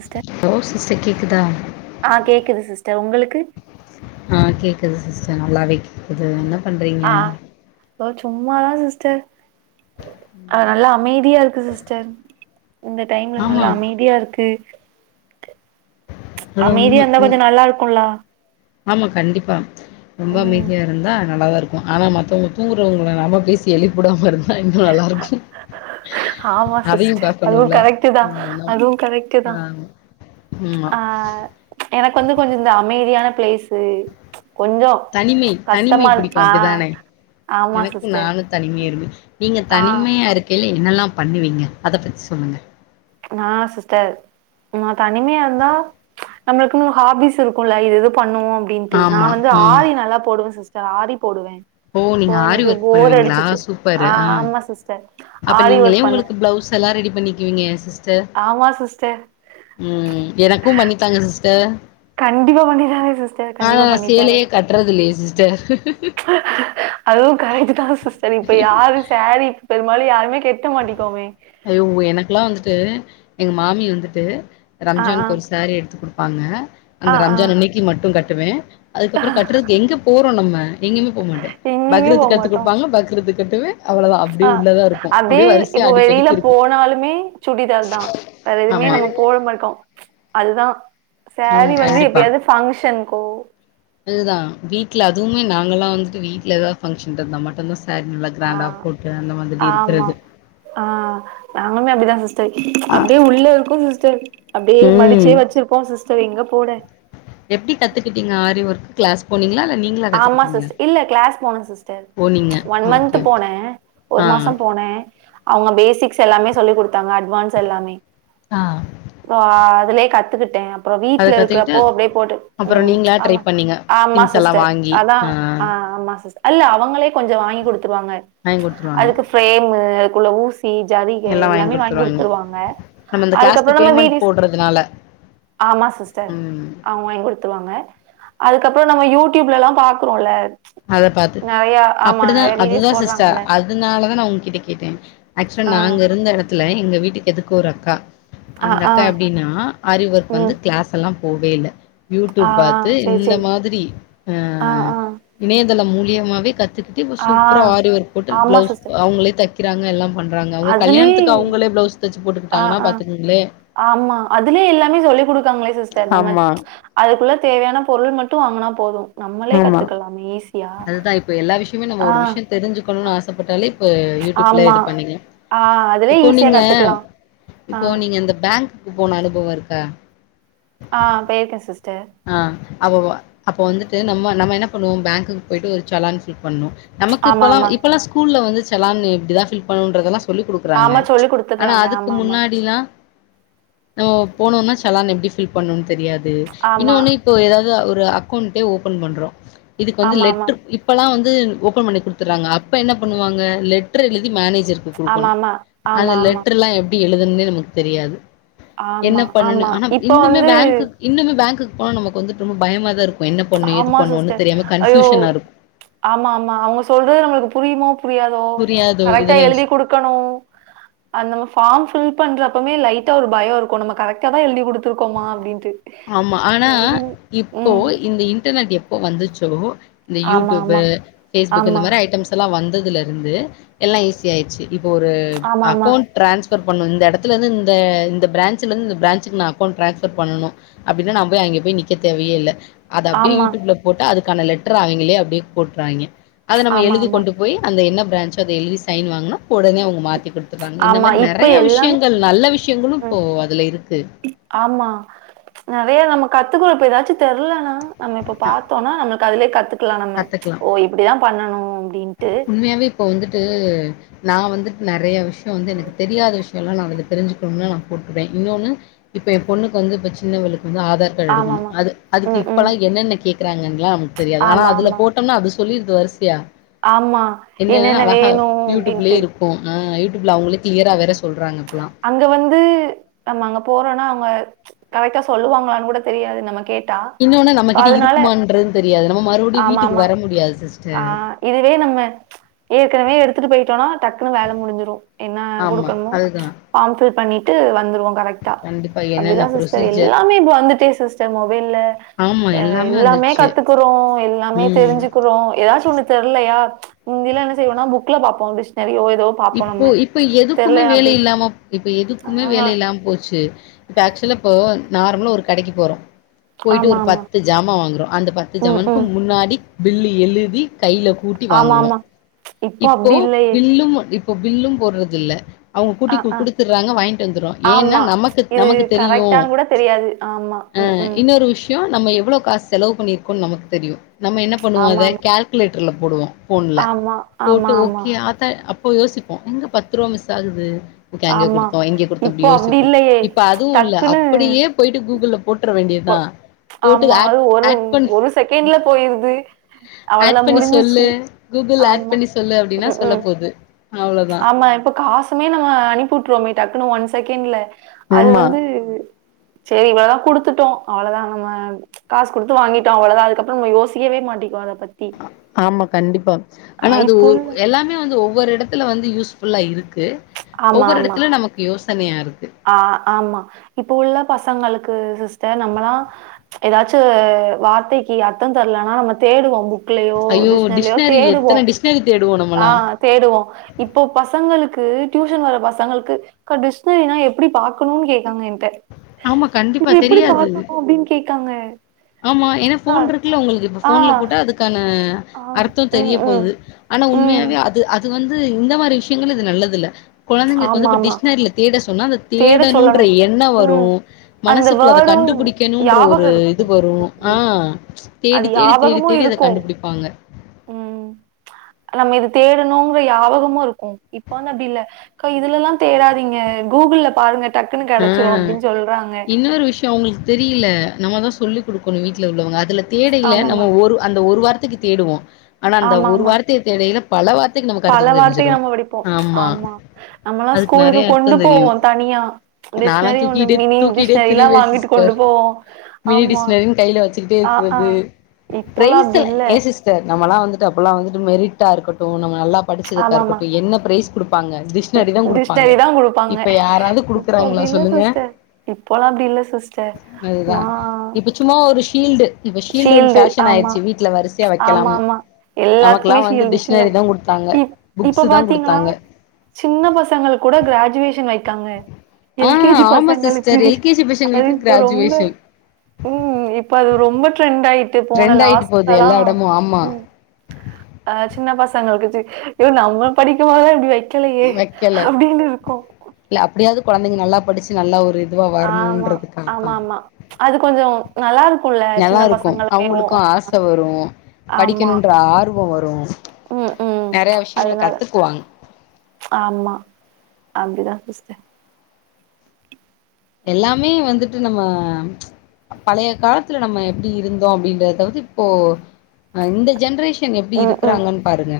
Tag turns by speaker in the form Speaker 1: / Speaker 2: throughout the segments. Speaker 1: Sister
Speaker 2: hello sister கேக்குதா
Speaker 1: ஆ கேக்குது சிஸ்டர் உங்களுக்கு
Speaker 2: ஆ கேக்குது சிஸ்டர் நல்லாவே கேக்குது என்ன பண்றீங்க
Speaker 1: ஆ சும்மா தா சிஸ்டர் ஆ நல்லா அமைதியா இருக்கு சிஸ்டர் இந்த டைம்ல
Speaker 2: ஆமா
Speaker 1: நல்லா அமைதியா இருக்கு
Speaker 2: அது
Speaker 1: அமைதியா
Speaker 2: உண்ம
Speaker 1: இருந்தா
Speaker 2: ம்
Speaker 1: கொஞ்ச நல்லா இருக்கும்லா
Speaker 2: ஆமா கண்டிப்பா ரொம்ப
Speaker 1: ம்
Speaker 2: அமைதியா இருந்தா நல்லாதா இருக்கு ஆனா மத்தவங்க தூங்கறவங்கள நம்ம பேசி எழுப்புடாம இருந்தா இன்னு நல்லாருக்கு
Speaker 1: ஆமா
Speaker 2: அதையு
Speaker 1: சிஸ்டர் அதுவு
Speaker 2: பாக்கணுல
Speaker 1: கரெக்ட் தா
Speaker 2: ஆமா
Speaker 1: அதுவு கரெக்ட் தா
Speaker 2: ஆ ம்
Speaker 1: ஆ எனக்கு வந்து கொஞ்ச இந்த அமைதியான பிளேஸு கொஞ்ச
Speaker 2: தனிமை தனிமை புடிக்கு அப்டிதானே
Speaker 1: ஆமா
Speaker 2: எனக்கு
Speaker 1: சிஸ்டர்
Speaker 2: நானு தனிமை இருவ நீங்க
Speaker 1: ஆ
Speaker 2: தனிமையா இருக் கேளே என்னெல்லா பண்ணுவீங்க அத பத்தி சொல்லுங்க
Speaker 1: நா சிஸ்டர் நம்ம தனிமையா இருந்தா நம்மளுக்குன்னு ஹாபிஸ் இருக்குல்ல இது இது பண்ணுவோம் அப்டின்ட்டு நா
Speaker 2: ஆமா
Speaker 1: வந்து
Speaker 2: ம்
Speaker 1: ஆரி நல்லா போடுவ சிஸ்டர் ஆரி போடுவே
Speaker 2: ஓ நீங்க
Speaker 1: இப்ப
Speaker 2: ஆரி
Speaker 1: எனக்கு
Speaker 2: ஒர்க்
Speaker 1: போர்
Speaker 2: பண்ணுவீங்களா
Speaker 1: அடிச்சிச்சு ஆ
Speaker 2: சூப்பரு
Speaker 1: ஆமா சிஸ்டர்
Speaker 2: அப்ப
Speaker 1: ஆரி
Speaker 2: நீங்களே
Speaker 1: ஒர்க் பண்ணுவே
Speaker 2: உங்களுக்கு பிளவுஸ் எல்லா ரெடி பண்ணிக்குவீங்க சிஸ்டர்
Speaker 1: ஆமா சிஸ்டர்
Speaker 2: ம் எனக்கும் பண்ணித்தாங்க சிஸ்டர்
Speaker 1: கண்டிப்பா பண்ணித்தரே சிஸ்டர்
Speaker 2: ஆனா
Speaker 1: கண்டிப்பா
Speaker 2: நா
Speaker 1: பண்ணித்தரே
Speaker 2: சேலையே கட்றது இல்லையே சிஸ்டர்
Speaker 1: அதுவு கரெக்ட்டு தா சிஸ்டர் இப்ப யாரு சேரி பெரும்பாலு யாருமே கெட்ட மாட்டிக்கோமே
Speaker 2: ஐயோ எனக்குல்லா வந்துட்டு எங்க மாமி வந்துட்டு
Speaker 1: ஆ ஆ
Speaker 2: ரம்ஜானுக்கு ஒரு சேரி எடுத்து குடுப்பாங்க அந்த
Speaker 1: ஆ ஆ
Speaker 2: ரம்ஜான் அன்னைக்கி மட்டும் கட்டுவே அதுக்கப்பற கட்டுறது எங்க போறோ நம்ம எங்கயுமே போ மாட்டே
Speaker 1: எங்கேயுமே போ
Speaker 2: பக்ரதக்கு எத்து
Speaker 1: மாட்டோ
Speaker 2: கொடுப்பாங்க பக்ரதுக்கு எப்பமே அவ்வளவுதா அப்டியே உள்ளதா இருக்கு
Speaker 1: அதே
Speaker 2: அப்டியே வரிசையா
Speaker 1: இப்போ வெளியில
Speaker 2: அடிக்கடிக்கு இருக்கு
Speaker 1: போனாலுமே சுடிதார் தா வேற எதுவுமே
Speaker 2: ஆமா
Speaker 1: நம்ம போட மாட்டங்கோ அதுதா
Speaker 2: ஆமா
Speaker 1: சேரீ வந்து எப்டியாவது பங்க்ஷனுக்கோ
Speaker 2: அதுதா வீட்ல அதுமே நாங்கல்லா வந்துட்டு வீட்ல எதாவ ப்ங்க்ஷன் இருந்தா மட்டுதா சேரீ நல்லா
Speaker 1: ஆ
Speaker 2: கிராண்டா போட்டு அந்த மாதிரி
Speaker 1: ஆமா
Speaker 2: இருக்கறது
Speaker 1: ஆ நாங்கமே அப்டிதா சிஸ்டர்
Speaker 2: ஆ
Speaker 1: அப்டியே உள்ள இருக்கு சிஸ்டர் அப்டியே
Speaker 2: ம்
Speaker 1: மடிச்சே வச்சிருப்போ சிஸ்டர் எங்க போட
Speaker 2: எப்டி கத்துக்கிட்டீங்க ஆரி ஒர்க் கிளாஸ் போனீங்களா இல்ல நீங்க
Speaker 1: ஆமா சிஸ் இல்ல கிளாஸ் போனோ சிஸ்டர்
Speaker 2: போனீங்க
Speaker 1: ஒன் மன்த்
Speaker 2: ஓகே ஓகே
Speaker 1: போனே
Speaker 2: ஆ
Speaker 1: ஒரு மாசோ போனே அவங்க பேசிக்ஸ் எல்லாமே சொல்லி் குடுத்தாங்க அட்வான்ஸ் எல்லாமே
Speaker 2: ஆ
Speaker 1: ஓ அதுலயே கத்துக்கிட்டே அப்றோ
Speaker 2: அத
Speaker 1: வீட்டுல
Speaker 2: கத்துக்கிட்டு
Speaker 1: இருக்கிறப்போ அப்டியே போட்டு
Speaker 2: அப்புறோ
Speaker 1: ம்
Speaker 2: நீங்களா ட்ரை
Speaker 1: ஆமா
Speaker 2: பண்ணீங்க
Speaker 1: ஆமா
Speaker 2: திங்ஸ் எல்லா
Speaker 1: சிஸ்டர்
Speaker 2: வாங்கி
Speaker 1: அதா ஆ ஆமா சிஸ் இல்ல அவங்களே கொஞ்ச வாங்கி குடுத்துருவாங்க
Speaker 2: வாங்கிகுடுத்துருவாங்க
Speaker 1: பேமுக்குள்ள ஊஸ் த்தி ஜரிகே எல்லாமே வாங்கி குடுத்துருவாங்க
Speaker 2: நம்ம இந்த கிளாஸ்க்கு
Speaker 1: அதுக்கப்பறம் நம்ம
Speaker 2: பேமெண்ட்
Speaker 1: வீதிஸ்
Speaker 2: போடுறதுனால
Speaker 1: ஆமா சிஸ்டர்
Speaker 2: ம்
Speaker 1: அவுங்க வாங்கி குடுத்துருவாங்க அதுக்கப்பற நம்ம யூடியூப்லல்லா பாக்குறோல
Speaker 2: அத பாத்து அப்டிதா
Speaker 1: வீடியோஸ்
Speaker 2: அதுதா சிஸ்டர்
Speaker 1: போடுறாங்கல்ல
Speaker 2: ஆ அதனாலதா நா உங்க கிட்ட கேட்டே ஆக்சுவலா
Speaker 1: ஆ
Speaker 2: நாங்க இருந்த இடத்துல எங்க வீட்டுக்கு எதுக்கு ஒரு அக்கா
Speaker 1: ஆ
Speaker 2: அந்த
Speaker 1: ஆ
Speaker 2: அக்கா எப்படின்னா ஆரி ஒர்க்
Speaker 1: ம்
Speaker 2: வந்து கிளாஸ் எல்லா போவே இல்ல
Speaker 1: ஆ
Speaker 2: யூடியூப்
Speaker 1: ஆ
Speaker 2: பாத்து
Speaker 1: சேரி
Speaker 2: இந்த
Speaker 1: சேரி
Speaker 2: மாரி ஆ இணையதள மூலியமாவே கத்துக்கிட் இப்ப
Speaker 1: ஆ
Speaker 2: சூப்பரா ஆரி போட்டு
Speaker 1: ஆமா
Speaker 2: பிளவுஸ்
Speaker 1: சிஸ்டர்
Speaker 2: அவங்களே தக்கிறாங்க எல்லாம் பண் றாங்க அவங்க
Speaker 1: அதுலயே
Speaker 2: கல்யாணத்துக்கு அவங்களே பிளஸ் தைச்சு
Speaker 1: ஆ
Speaker 2: போட்டுக்கிட்டாங்கன்னா
Speaker 1: ஆ
Speaker 2: பாத்துக்கங்களே
Speaker 1: ஆமா அதுலயே எல்லாமே சொல்லிக் கொடுக்காங்களே சிஸ்டர் நம்ம
Speaker 2: ஆமா
Speaker 1: ச்சி அதுக்குள்ள தேவையான பொருள் மட்டு வாங்குனா போது நம்மளே
Speaker 2: ஆமா
Speaker 1: கத்துக்கலாமே ஈஸியா
Speaker 2: அதுதா இப்ப எல்லா விஷயமே நம்ம
Speaker 1: ஆ
Speaker 2: ஒரு விஷயம் தெரிஞ்சுக்கணும்னு ஆசப்பட்டாலே இப்ப யூடியூப்ல
Speaker 1: ஆமா
Speaker 2: இது பண்ணீங்க
Speaker 1: ஆ அதுலயே
Speaker 2: இப்போ
Speaker 1: ஈஸியா
Speaker 2: நீங்க
Speaker 1: கத்துக்கலா ஆ
Speaker 2: இப்போ நீங்க இந்த பேங்க் போன அனுபவம் இருக்கா
Speaker 1: ஆ பேயிருக்கே சிஸ்டர்
Speaker 2: ஆ அவ அப்ப வந்துட்டு நம்ம நம்ம என்ன பண்ணுவோம் பேங்க்குக்கு போயிட்டு ஒரு சலான்னு ஃபில் பண்ணு நமக்கு
Speaker 1: ஆமா
Speaker 2: இப்பெல்லா
Speaker 1: ஆமா
Speaker 2: இப்பெல்லா ஸ்கூல்ல வந்து செலான்னு இப்படிதா ஃபில் பண்ணுன்றதெல்லா சொல்லி் குடுக்குறாங்க
Speaker 1: ஆமா சொல்லி்
Speaker 2: ஆனா
Speaker 1: குடுத்துடுறாங்க
Speaker 2: அதுக்கு
Speaker 1: ஆமா
Speaker 2: முன்னாடிலா நம்ம போனுன்னா செலான் எப்டி ஃபில் பண்ணுன் தெரியாது
Speaker 1: ஆமா
Speaker 2: இன்னோன்னு இப்ப ஏதாவுது ஒரு அக்கவுண்டே ஓபன் பண்றோ இதுக்கு
Speaker 1: ஆமா
Speaker 2: வந்து
Speaker 1: ஆமா
Speaker 2: லெட்டுரு ப் இப்பலா வந்து ஓபன் பண்ணி குடுத்தர்றாங்க அப்ப என்ன பண்ணுவாங்க லெட்ர்ரெழுதி மேனேஜருக்கு குடுக்கணு
Speaker 1: ஆமா ஆமா ஆமா
Speaker 2: அந்த
Speaker 1: ஆமா ஆமா
Speaker 2: லெட்ர்ரலா எப்டி எழுதனுனே நமக்கு தெரியாது
Speaker 1: ஆமா
Speaker 2: என்ன பன்னனு
Speaker 1: ஆமா
Speaker 2: ஆனா
Speaker 1: இப்ப
Speaker 2: இன்னுமே
Speaker 1: வந்து
Speaker 2: பேங்க்குக் இன்னுமே பேங்குக்கு போனா நமக்கு வந்துட்டு ரொம்ப பயமாதாருக்கு என்ன பண்ணு ஏது
Speaker 1: ஆமா
Speaker 2: பண்ணுன்னு
Speaker 1: சிஸ்டர்.
Speaker 2: தெரியாம
Speaker 1: ஐயோ!
Speaker 2: கன்ஃபியூஷனாருக்
Speaker 1: ஆமா ஆமா அவுங்க சொல்றது நம்முளுக்கு புரியுமோ புரியாதோ
Speaker 2: புரியாதோ
Speaker 1: கரெக்ட்டா
Speaker 2: இதெல்லா
Speaker 1: எழுதி
Speaker 2: யூஸ்
Speaker 1: குடுக் கணு அந்த நம் ஃபாம் பில் பண்றப்பமே லைட்டா ஒரு பயருக்கு நம்ம கரெக்ட் டாதா எழுதி குடுத்துருக்கோமா அப்டின்ட்டு
Speaker 2: ஆமா. ஆனா,
Speaker 1: எனக்கு
Speaker 2: இப்போ
Speaker 1: ம்
Speaker 2: இந்த இன்டர்நெட் எப்ப வந்துச்சோ இந்த
Speaker 1: ஆமா,
Speaker 2: யூட்டியூபு
Speaker 1: ஆமா.
Speaker 2: பேஸ்புக்கு இந்த
Speaker 1: ஆமா.
Speaker 2: மாரி ஐட்டம்ஸ் லா வந்ததுலருந்து எல்லா ஈஸியாயிருச்சி இப்ப ஒரு
Speaker 1: ஆமாமா.
Speaker 2: அக்கவுண்ட் டிரான்ஸ்பர் பண்ணு இந்த எடத்துலந்து இந்த ப்ரான்ஞ்ச்லந்து இந்த ப்ரான்ஞ்ச்சுக்கு நா அக்கவுண்ட் ட்ரான்ஸ்பர் பண்ணணு அப்படினா நா போய் அங்க போய் நிக்க தேவயேல்ல அத அப்டியே
Speaker 1: ஆமா.
Speaker 2: யூட்யூப்ல போட்டா அதுக்கான லெட்ர அவிங்களே அப்டியே போட்றாங்க அத நம்ம எழுதி
Speaker 1: ஆமாமா.
Speaker 2: கொண்டு போய் அந்த என்ன ப்ரான்ஞ்ச்சோ அத எழுதி ஸைன் வாங்னா ஒடனே அவுங்க மாத்தி குடுத்த றாங்க இந்த
Speaker 1: ஆமா.
Speaker 2: மாரி
Speaker 1: இப்ப
Speaker 2: நெறைய
Speaker 1: எல்லாமே
Speaker 2: விஷயங்கள் நல்ல விஷயங்களு இப்போ
Speaker 1: ம்.
Speaker 2: அதுல இருக்கு
Speaker 1: ஆமா ம்ச் நெறைய நம்ம கத்துக்கொடுப்போ ஏதாச்சு தெரிலனா நம்ம இப்ப
Speaker 2: அ
Speaker 1: பாத்தோனா நம்முளுக் அதுலேயே கத்துக்கலா நம்ம
Speaker 2: கத்துக்கலாம்.
Speaker 1: ஓ இப்டிதா பண்ணணு அப்டின்ட்டு
Speaker 2: உண்மையாவே இப்போ வந்துட்டு நா வந்துட்டு நெறைய விஷியோ வந்து எனக்கு தெரியாத விஷயல்லா நா அதுல தெரிஞ்சுக்கணும்னா நா போட்ருவே இன்னோன்னு இப்ப எம்பொண்ணுக்கு வந்து இப்ப சின்னவளுக்கு வந்து ஆதார் கார்டு எடுக்கனு
Speaker 1: ஆமாமா.
Speaker 2: அது
Speaker 1: ம், ம்.
Speaker 2: அதுக்கிப்பல்லா என்னன்ன கேக்குறாங்கன்லா நமக்கு தெரியாது ஆனா
Speaker 1: ஆமா,
Speaker 2: அது
Speaker 1: ஆமா.
Speaker 2: போட்டம்னா அது சொல்லிருது வருசையா
Speaker 1: ஆமா.
Speaker 2: என்னனு
Speaker 1: என்னென்ன
Speaker 2: அழகா
Speaker 1: வேணும் அப்டின்ட்டு.
Speaker 2: யூட்டூப்லேயேருக்கு கு ஆ யூட்டூயூப்ல அவுங்களே க்ளியரா வேற சொல்றாங்கப்லா
Speaker 1: அங்க வந்து நம்ம அங்க போறோனா அவுங்க ம்ச் கரெக்ட்டா சொல்லுவாங்களான்னு கூட தெரியாது நம்மக்கே
Speaker 2: இன்னோனு நம்மக்கிட்ட இருக்குமான்றது தெரியாது நம்ம மறுபடியு வீட்டுக்கு
Speaker 1: ஆமாமா.
Speaker 2: வர முடியாது
Speaker 1: ஆ
Speaker 2: சிஸ்டர்
Speaker 1: இதுவே நம்ம ம்ச் ஏற்கனவே எடுத்துட்டு போயிட்டோனா டக்குனு வேல முடிஞ்சுரு என்னா
Speaker 2: ஆமா.
Speaker 1: குடுக்கணுமோ
Speaker 2: அதுதான்.
Speaker 1: ஃபாம் ஃபில் பண்ணிட்டு வந்துருவோ கரெக்ட் டா
Speaker 2: கண்டிப்பா
Speaker 1: அப்டிதா
Speaker 2: என்னென்ன
Speaker 1: சிஸ்டர்
Speaker 2: ப்ரொசீஜர்
Speaker 1: எல்லாமே இப்ப வந்துச்சே சிஸ்டர் மொபைல்ல
Speaker 2: ஆமா
Speaker 1: எல்லாமே
Speaker 2: வந்துருச்சு.
Speaker 1: கத்துக்குறோ எல்லாமே
Speaker 2: ம்.
Speaker 1: தெரிஞ்சிக்குறோ ஏதாச்சொன்னு தெரிலையா ம்ச் முந்திலா என்ன செய்வோனா புக்ல பாப்போ டிக்ஸனரியோ எதோ
Speaker 2: இப்போ இப்ப எதுக்குமே வேல இல்லாமா போ இப்ப எதுக்குமே
Speaker 1: ஆஹா
Speaker 2: வேல இல்லாம போச்சு இப்ப ஆக்சுவலாப்போ நார்மலா ஒரு கடைக்கு போறோ போயிட்டு
Speaker 1: ஆமா
Speaker 2: ஒரு
Speaker 1: ஆமா
Speaker 2: பத்து ஜாமா வாங்குறோ அந்த பத்து
Speaker 1: ம்
Speaker 2: ஜாமனுக்கு
Speaker 1: ம்
Speaker 2: முன்னாடி பில்லு எழுதி கைல குட்
Speaker 1: ஆமாமா
Speaker 2: இப்போ பில்லும் இப்ப பில்லும் போட்றதில்ல அவுங்க கூட்டி
Speaker 1: ஆ
Speaker 2: கு
Speaker 1: ஆ
Speaker 2: குடுத்துர்றாங்க வாங்கிட்டு வந்துர்றோ ஏன்னா
Speaker 1: ஆமா.
Speaker 2: நமக்குத்
Speaker 1: இது
Speaker 2: நமக்குத் தெரியு
Speaker 1: கரெக்ட்டான்னு கூட தெரியாது. ஆமா.
Speaker 2: அ
Speaker 1: ம்.
Speaker 2: இன்னொரு விஷி யா நம்ம எவ்ளோ காசு செலவு பண்ணிருக்கோ நமக்குத்தெரியு நம்ம என்ன பண்ணுவோ அத
Speaker 1: ஆமாமா.
Speaker 2: கால்குலேட்டர்ல போடுவோ ஃபோன்ல
Speaker 1: ஆமா
Speaker 2: போட்டு
Speaker 1: ஆமா, ஆமா, ஆமா.
Speaker 2: ஓக்கே ஆத்தா அப்போ யோசிப்போ எங்க பத்து ருவா மிஸ்ஸாகுது க்க
Speaker 1: ஆமா
Speaker 2: அங்க
Speaker 1: ஆமா.
Speaker 2: குடுத்தோ இங்க குடுத்தோ
Speaker 1: இப்போ
Speaker 2: அப்பிடியே
Speaker 1: அப்டி
Speaker 2: யோசிச்சு
Speaker 1: இல்லையே!
Speaker 2: இப்ப அதுல்ல
Speaker 1: டக்குன்னு
Speaker 2: அப்படியே போயிட்டு கூகுள்ள போட்ற
Speaker 1: பொ
Speaker 2: வேண்டியதா போட்டு் ஆட் ஆட் பன்
Speaker 1: செக்கெண்டுல போயிருது அவ்ளத
Speaker 2: ஆட் பண்ணி
Speaker 1: முடிஞ்சிச்சி
Speaker 2: சொல்லு கூகுள் ஆட்
Speaker 1: ஆமா
Speaker 2: பண்ணி சொல்லு அப்டின்னா
Speaker 1: ம்
Speaker 2: சொல்ல
Speaker 1: ம்
Speaker 2: போது அவ்ளோதா
Speaker 1: ஆமா இப்ப காஸ் மே நம்ம அனுப்பிட்டுருவோமே டக்குனு ஒன் செகண்ட்ல அது
Speaker 2: ஆமா
Speaker 1: வந்து சேரி இவ்வளதா குடுத் துட்டோ அவ்ளோதா நம்ம காச குடுத்து வாங்கிட்டோ அவ்ளோதா அதுக்கப்பறோ யோசிக்கவே மாட்க்றோ அத பத்தி
Speaker 2: ஆமா கண்டிப்பா
Speaker 1: அ
Speaker 2: ஆனா அது
Speaker 1: இப்போ
Speaker 2: ஒர்
Speaker 1: உள்ள
Speaker 2: எல்லாமே வந்து ஒவ்வொரு எடத் டத்துல வந்து யூஸ்புல்லா இருக்கு
Speaker 1: ஆமா,
Speaker 2: ஒவ்வொரு
Speaker 1: ஆமா.
Speaker 2: எடத்துலு நமக்கு யோசனயா இருக்கு
Speaker 1: ஆ ஆமா இப்ப உள்ள பசங்களுக்கு சிஸ்டர் நம்மளா ஏதாச்சூ வார்த்தைக்கி அர்த்த தெர்லனா நம்ம தேடுவோ புக் லியோ டிக்ஷ்ணரிலியோ தேடுவோ
Speaker 2: இப்ப எதுக்கு தேடுவோ நம்மலா
Speaker 1: தேடுவோ இப்போ பசங்களுக்கு டியூஷன் வர பசங்களுக்கு அக்கா டிக்ஷனரினா எப்டி பாக்கணூ கேக்காங்க என்ட்ட
Speaker 2: ஆமா
Speaker 1: இத
Speaker 2: கண்டிப்பா
Speaker 1: எப்டி
Speaker 2: தெரியாது
Speaker 1: பாக்கணு அப்டின் கேக்காங்க
Speaker 2: ஆமா ஏன்னா ஃபோன் இருக்குல்ல உங்களுக்கு இப்ப ஃபோன்ல போட்டா அதுக்கான
Speaker 1: ஆ,
Speaker 2: அர்த்தொ
Speaker 1: ம்,
Speaker 2: தெரிய
Speaker 1: ம்,
Speaker 2: போது ஆனா
Speaker 1: ம்.
Speaker 2: உண்மையாவே அது அது வந்து இந்த மாரி விஷயங்கள்ல இது நல்லதில்ல குழந்தைங்களுக்கு
Speaker 1: ஆமா,
Speaker 2: வந்து
Speaker 1: ஆமா.
Speaker 2: டிக்ஷனரில தேட சொன்னா அத
Speaker 1: தேட
Speaker 2: தேடணுன்ற
Speaker 1: சொல்லணும்.
Speaker 2: எண்ண வரூ
Speaker 1: ம். அந்த
Speaker 2: மனசுக்குள்ள அத
Speaker 1: வேர்டும்
Speaker 2: கண்டுபிடிக்கணூன்ற ஒரு
Speaker 1: ஞாபகம்
Speaker 2: இது
Speaker 1: இருக்கும்.
Speaker 2: வரூ
Speaker 1: ம், ம்.
Speaker 2: ஆ
Speaker 1: அது
Speaker 2: தேடி தேடி தேடி
Speaker 1: ஞாபகமு
Speaker 2: தேடி அத
Speaker 1: இருக்கு
Speaker 2: கண்டுபிடிப்பாங்க
Speaker 1: ம் நம்ம இது தேடணுங்ற யாபகமூம் இருக்கோ இப்வந் அப்டில்ல கா இதுலல்லா தேடாதிங்க கூகுள்ல பாருங்க டக்குன்னு கெடச்சுடும் அப்டின் சொல்றாங்க
Speaker 2: அவுங்களுக்கு தெரியில நம்ம தா சொல்லிக் குடுக்கணூ வீட்ல உள்ளவங்க அதுல தேடயில
Speaker 1: ஆமாமா
Speaker 2: நம்ம ஒரு அந்த ஒரு வார்த்தக்கி தேடுவோ ஆனா அந்த
Speaker 1: ஆமா
Speaker 2: ஒரு
Speaker 1: ஆமா
Speaker 2: வார்த்தய தேடயில்ல பல வார்த்தைக்கு நமக்கு அர்த்தோ
Speaker 1: பல
Speaker 2: தெரிஞ்சிடூ ஆமா
Speaker 1: நம்மளா
Speaker 2: அதுக்கு
Speaker 1: ஸ்கூலூக்கு
Speaker 2: நெறைய
Speaker 1: கொண்டு
Speaker 2: அர்த்தம்
Speaker 1: போவோ
Speaker 2: தெரியும்
Speaker 1: தனியா
Speaker 2: நாலா
Speaker 1: டிக்ஷனரி ஒ
Speaker 2: தூக்கிட்டே
Speaker 1: மினி
Speaker 2: தூக்கிட்டே
Speaker 1: டிக்ஷனரில்லா
Speaker 2: திரிவேன்
Speaker 1: வாங்கிட்டு கொண்டு
Speaker 2: சிஸ்டர்
Speaker 1: போவோ ஆமா
Speaker 2: சிரிச்சிகிட்டே
Speaker 1: ஆ ஆ
Speaker 2: இருக்கிறது
Speaker 1: இப்போல்லா அப்டி
Speaker 2: பிரைஸ்ல
Speaker 1: இல்ல
Speaker 2: ஏ சிஸ் சிஸ்டர் நம்மளா வந்துட்டு அப்பல்லா வந்துட்டு மெரிட்டாருக்கட்டூ நம்ம நல்லா
Speaker 1: ஆமாமா
Speaker 2: படிச்சதுக்காருக்கட்டூ என்ன பிரைஸ் குடுப் ப்பாங்க டிக்ஷனரிதா குடுப்பாங்க இப்ப யாராது குடுக்
Speaker 1: அப்டில்ல சிஸ்டர் இப்பளா அப்டில்ல சிஸ்டர்
Speaker 2: அதுதா
Speaker 1: வாங்
Speaker 2: இப்ப சும்மா ஒரு ஷீல்டு இப்ப ஷீல்டு ஒன்னு
Speaker 1: ஆமா
Speaker 2: ஃபேஷனாயிடுச்சு வீட்ல வரிசியா
Speaker 1: ஆமா
Speaker 2: வைக்கலாம்ன்னு
Speaker 1: ஆமா
Speaker 2: நமக்குல்லா
Speaker 1: எல்லாத்துக்குமே
Speaker 2: வந்து
Speaker 1: ஷீல்டு சின்ன
Speaker 2: ட்ஷ்னரி தா குடுத்தாங்க
Speaker 1: இப்
Speaker 2: புக்ஸ்
Speaker 1: இப்ப
Speaker 2: தா
Speaker 1: பாத்தீங்களா
Speaker 2: குடுத்தாங்க
Speaker 1: சின்ன பசங்களுக்கு கூட கிராஜுவேஷன் வெய்க்காங்க
Speaker 2: ஆ
Speaker 1: எல் கே ஜி
Speaker 2: ஆமா
Speaker 1: பசங்களுக்கு
Speaker 2: சிஸ்டர் எல் கே ஜி
Speaker 1: அதூப்
Speaker 2: பசங்களுக்கு
Speaker 1: இப்போ ரொம்ப
Speaker 2: கிராஜுவேஷன்
Speaker 1: ம் இப்ப அது ரொம்ப ட்ரெண்ட் ஆயிட்டு போன
Speaker 2: ட்ரெண்ட் ஆயிட்டு போகுது
Speaker 1: லாஸ்ட்லல்லா
Speaker 2: எல்லா எடமு ஆமா
Speaker 1: ம் அ சின்ன பசங்களுக்கு வெச் அய்யோ நம்ம படிக்கூ போத இப்டி வெக்கலயே
Speaker 2: வைக்கல
Speaker 1: அப்டின்னு இருக்கோ
Speaker 2: இல்ல அப்டியாவது குழந்தைங்க நல்லா படிச்சு நல்லா ஒரு இதுவா
Speaker 1: ஆமா.
Speaker 2: வரணும்ன்றதுக்காகத்தா
Speaker 1: ஆமாமா. அது கொஞ்சம் நல்லாருக்கும்ல
Speaker 2: நல்லா
Speaker 1: சின்ன
Speaker 2: ருக்கோ
Speaker 1: பசங்களுமேவும்.
Speaker 2: அவுங்களுக்கு ஆச வரூ
Speaker 1: ஆமா.
Speaker 2: படிக்கணுன்ற ஆர்வோவரூ
Speaker 1: ம், ம்.
Speaker 2: நெறய விஷயங்கள
Speaker 1: அதனால
Speaker 2: கத்துக்குவாங்க
Speaker 1: ஆமா அப்டிதா சிஸ்டர்
Speaker 2: எல்லாமே வந்துட்டு நம்ம பழைய காலத்துல நம்ம எப்டி இருந்தோ அப்டின்றதவூத்து இப்போ இந்த ஜென்ரேஷன் பசங்க எப்டி
Speaker 1: ம், ம்.
Speaker 2: இருக்கிறாங்கன் பாருங்க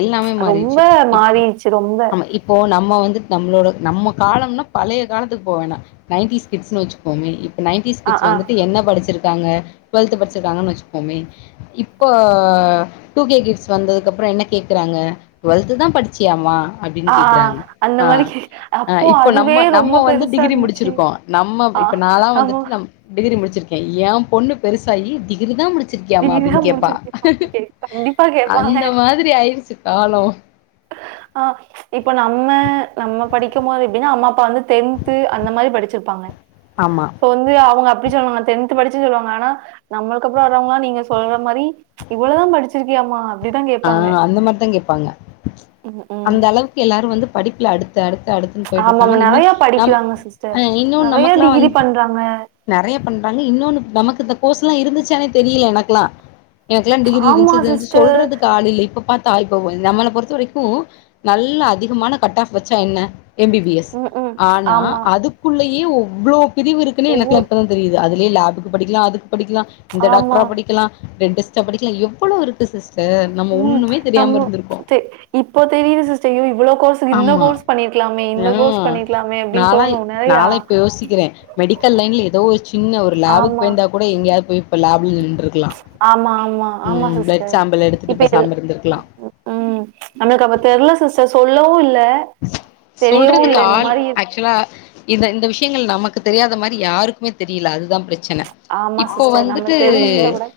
Speaker 2: எல்லாமே
Speaker 1: ரொம்ப
Speaker 2: மாறிச்சு இப்போ
Speaker 1: மாறிடுச்சு ரொம்ப.
Speaker 2: ஆமா இப் இப்போ நம்ம வந்து நம்மளோட நம்ம காலம்னா பழய காலத்துக்கு போவ்வேணா நைன்டீஸ் கிட்ஸ்ன்னு வச்சுப்போமே இப்ப நைன்டீஸ்
Speaker 1: அ,
Speaker 2: கிட்ஸ்
Speaker 1: ஆ.
Speaker 2: வந்துட்டு என்ன படிச்சிருக்காங்க டுவெல்த் படிச்சிர்க்காங்கன்னு வச்சுக்குவோமே இப்போ டூ கே கிட்ஸ் வந்ததுக்ப்றோ என்ன கேக்குறாங்க டுவெல்த் தா படிச் சியாமா
Speaker 1: ஆ,
Speaker 2: அப்டின்
Speaker 1: ஆ.
Speaker 2: கேக்குறாங்க
Speaker 1: அந்த
Speaker 2: ஆ
Speaker 1: மாரி
Speaker 2: ஆ
Speaker 1: அப்போ
Speaker 2: இப்போ
Speaker 1: அதுவே
Speaker 2: நம்ம
Speaker 1: ரொம்ப
Speaker 2: நம்ம வந்து
Speaker 1: பெருசா
Speaker 2: டிகிரி
Speaker 1: இருந்துச்சு.
Speaker 2: முடிச்சிருக் நம்ம
Speaker 1: ஆ
Speaker 2: இப்ப நானாலா
Speaker 1: ஆமா.
Speaker 2: வந்துட்டு நம் டிகிரி முடிச்சிருக்கே ஏ பொண்ணு பெருசாயி டிகிரி தா முடிச்
Speaker 1: "நீ
Speaker 2: சிரிக்கிறயாம்மா அப்டின்னு
Speaker 1: தான்
Speaker 2: கேப்பா
Speaker 1: முடிச்சிருக்கியா?" கேக் கண்டிப்பா கேப்பாங்க.
Speaker 2: அந்த மாரி ஆயிடிச்சி காலோ
Speaker 1: ஆ இப்ப நம்ம நம்ம படிக்குபோது எப்டினா அம்மா அப்பா வந்து டென்த்து அந்த மாரி படிச்சிருப்பாங்க
Speaker 2: ஆமா
Speaker 1: உன்மையா அவுங்க அப்டி சொல்லாங்க டென்த் படிச்சன்னு சொல்லுவாங்க ஆனா நம்ளுக்கு அப்ரோ வரவங்கங்ளா நீங்க சொல்ற மாரி இவ்ளோதா படிச்சிருக்கியாமா அப்டிதா
Speaker 2: ஆ
Speaker 1: கேப்பாங்க
Speaker 2: அந்த மாரிதா கேக்பாங்க
Speaker 1: ம் ம்
Speaker 2: அந்த அளவுக்கு எல்லாரு வந்து படிப்புல அடுத் அடுத்து அடுத்து அடுத்துன்னு போயிட்டு
Speaker 1: ஆமாமா
Speaker 2: இருக்காங்க இன்னு
Speaker 1: நெறைய
Speaker 2: நம்
Speaker 1: படிக்கிறாங்க சிஸ்டர்
Speaker 2: இன்னு
Speaker 1: நெறைய
Speaker 2: நமக்ககெல்லா
Speaker 1: டிகிரி
Speaker 2: வந்து
Speaker 1: பண்றாங்க
Speaker 2: நறைய பண்றாங்க இன்னொன்னு நமக்கு இந்த கோர்ஸ்ல்லா இருந்துச்சானே தெரியில எனக்லா எனக்கில்லா டிகிரி
Speaker 1: ஆமா
Speaker 2: இருந்துச்சி இது இருந்துச்சி
Speaker 1: சிஸ்டர்
Speaker 2: சொல்றது கால்யில்ல இப்ப பாத்தா இப்போ ஒ வ நம்மள பொறுத்த வரைக்கு நல்லா அதிகமான கட் ஆப் வச்சா என்ன எம் பி பி எஸ்
Speaker 1: ம் ம்
Speaker 2: ஆனா
Speaker 1: ஆமா
Speaker 2: அதுக் குள்ளயே ஒவ்ளோ பிரிவு இருக்குன்னு எனக்கிலா
Speaker 1: ஒவ்வொரு
Speaker 2: இப்பதா தெரிது அதுலயே லேப்புக்கு படிக்கிலா அதுக்கு படிக்கிலா இந்த
Speaker 1: ஆமா
Speaker 2: டாக்டரா படிக்கலா டென்டிஸ்ட்டா படிக்கலா எவ்ளோ இருக்கு சிஸ் த நம்ம
Speaker 1: ம்
Speaker 2: ஒன்னுமே
Speaker 1: நம்ம
Speaker 2: தெரியாம இருந்திருக்கோ
Speaker 1: தெ இப்போ தெரியுது சிஸ்டர் ஐயோ இவ்ளோ கோர்ஸ் இந்த
Speaker 2: ஆமா
Speaker 1: கோர்ஸ் பண்ணிக்கிலாமே
Speaker 2: ஆ
Speaker 1: இந்த கோர்ஸ் பண்ணிக்கிலாமே அப்டின்னு
Speaker 2: நாலா
Speaker 1: தோணு நறையா
Speaker 2: நாலா இப்ப யோசிக்கிறே மெடிக்கல் லைன்ல ஏதோ ஒரு சின்ன ஒரு லேபுக்கு
Speaker 1: ஆமா
Speaker 2: போயிருந்தா கூட எங்கேயாவது போய் இப்ப லேல நின்றுருக்கலா
Speaker 1: ஆமா ஆமா ஆமா
Speaker 2: ம் பிளட்
Speaker 1: சிஸ்டர்
Speaker 2: சாம்பிள் எடுத்துட்டு
Speaker 1: இப்ப
Speaker 2: பேசாம இருந்திருக்கலா
Speaker 1: [inaudible] உம் நமக்கு அப்போ தெர்ல சிஸ்டர் சொல்லவு இல்ல தெரியவு
Speaker 2: சொல்றதுக்கு
Speaker 1: இல்ல இந்த
Speaker 2: ஆள்
Speaker 1: மாரி
Speaker 2: ஆக்சுவலா இந்த இந்த விஷயங்கள் நமக்கு தெரியாத மாரி யாருக்குமே தெரியல அதுதா பிரச்சன
Speaker 1: ஆமா
Speaker 2: இப்போ
Speaker 1: சிஸ்டர் நம்ம
Speaker 2: வந்துட்டு
Speaker 1: தெரிஞ்சிருந்தா கூட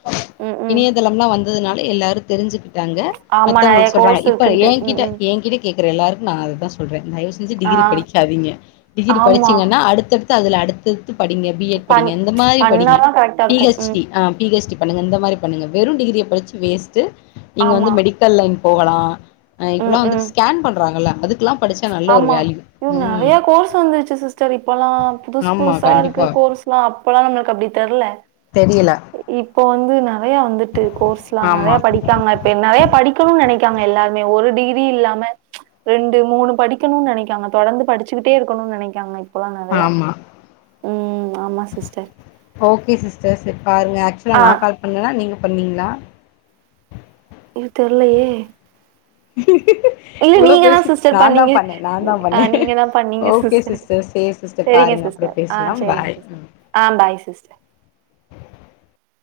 Speaker 1: ம் ம்
Speaker 2: இணையதளம் வந்ததுனால எல்லாரு தெரிஞ்சிக்கிட்டாங்க
Speaker 1: ஆமா நெறைய
Speaker 2: மத்தவங்களுக்கு சொல்றாங்க
Speaker 1: கோர்ஸ்
Speaker 2: இப்ப ஏ
Speaker 1: இருக்குன்ட்டு ம்
Speaker 2: கிட்ட
Speaker 1: ம்
Speaker 2: ஏ கிட்ட கேக்கற எல்லாருக்கு நா அததா சொல்றே தயவு செஞ்சி
Speaker 1: ஆ
Speaker 2: டிகிரி படிக்காதீங்க டிகிரி
Speaker 1: ஆமா
Speaker 2: படிச்சீங்கன்னா அடுத்தடு அதுல அடுத்தடுத்து படிங்க பி எட்
Speaker 1: பண்
Speaker 2: படிங்க இந்த மாரி படிங்க
Speaker 1: பண்ணாதா கரெக்டா
Speaker 2: பி
Speaker 1: இருக்கு
Speaker 2: எச்
Speaker 1: ம்
Speaker 2: டி ஆம் பி ஹெச் டி பண்ணுங்க இந்த மாரி பண்ணுங்க வெறு டிகிரிய படிச்சி வேஸ்ட் நீங்க வந்து
Speaker 1: ஆமா
Speaker 2: மெடி க்கல் லைன் போகலா அ இப்பல்லா
Speaker 1: ம் ம்
Speaker 2: வந்துட்டு ஸ்கேன் பண்றாங்கல அதுக்கெல்லா படிச்சா நல்ல ஒரு வேல்யூ
Speaker 1: உம்
Speaker 2: ம்
Speaker 1: நறைய கோர்ஸ் வந்துச்சி சிஸ்டர் இப்ப எல்லா புதுசு
Speaker 2: ஆமா
Speaker 1: புதுசா இருக்கு
Speaker 2: கண்டிப்பா
Speaker 1: கோர்ஸ்லா இப்பல்லா நம்மளுக்கு அப்டி தெர்ல
Speaker 2: தெரியல
Speaker 1: இப்போ வந்து நறையா வந்துட்டு கோர்ஸ்லா நறைய
Speaker 2: ஆமா
Speaker 1: படிக்காங்க நிறைய படிக்கணு நினைக்காங்க எல்லாருமே ஒரு டிகிரி இல்லாம ரெண்டு மூணு படிக்கனு நெனைக்காங்க தொடர்ந்து படிச்சிக்கிட்டே இருக்கனு நெனைக்காங்க இப்பலா நறையா
Speaker 2: ஆமா
Speaker 1: ம் ஆமா சிஸ்டர்
Speaker 2: ஓக்கே சிஸ்டர் செரி பாருங்க ஆக்சுலாக
Speaker 1: ஆ
Speaker 2: நா கால் பண்ணனா நீங்க பண்ணீங்ளா
Speaker 1: இது தெர்லயே இல்ல
Speaker 2: இவ்ளோ
Speaker 1: நீங்க தா
Speaker 2: பேச
Speaker 1: சிஸ்டர்
Speaker 2: நா தா
Speaker 1: பண்ணீங்க
Speaker 2: பண்ண நா தா பண்ண
Speaker 1: ஆ நீங்க தா பண்ணீங்க
Speaker 2: ஓக்கே சிஸ்டர் செஸ் சிஸ்டர்
Speaker 1: செரிங்க
Speaker 2: பாருங்க அப்புறோ
Speaker 1: சிஸ்டர் ஆ
Speaker 2: பேசலா
Speaker 1: செரிங்க
Speaker 2: பாய்
Speaker 1: சிஸ்டர்
Speaker 2: ம்
Speaker 1: ஆ பாய் சிஸ்ட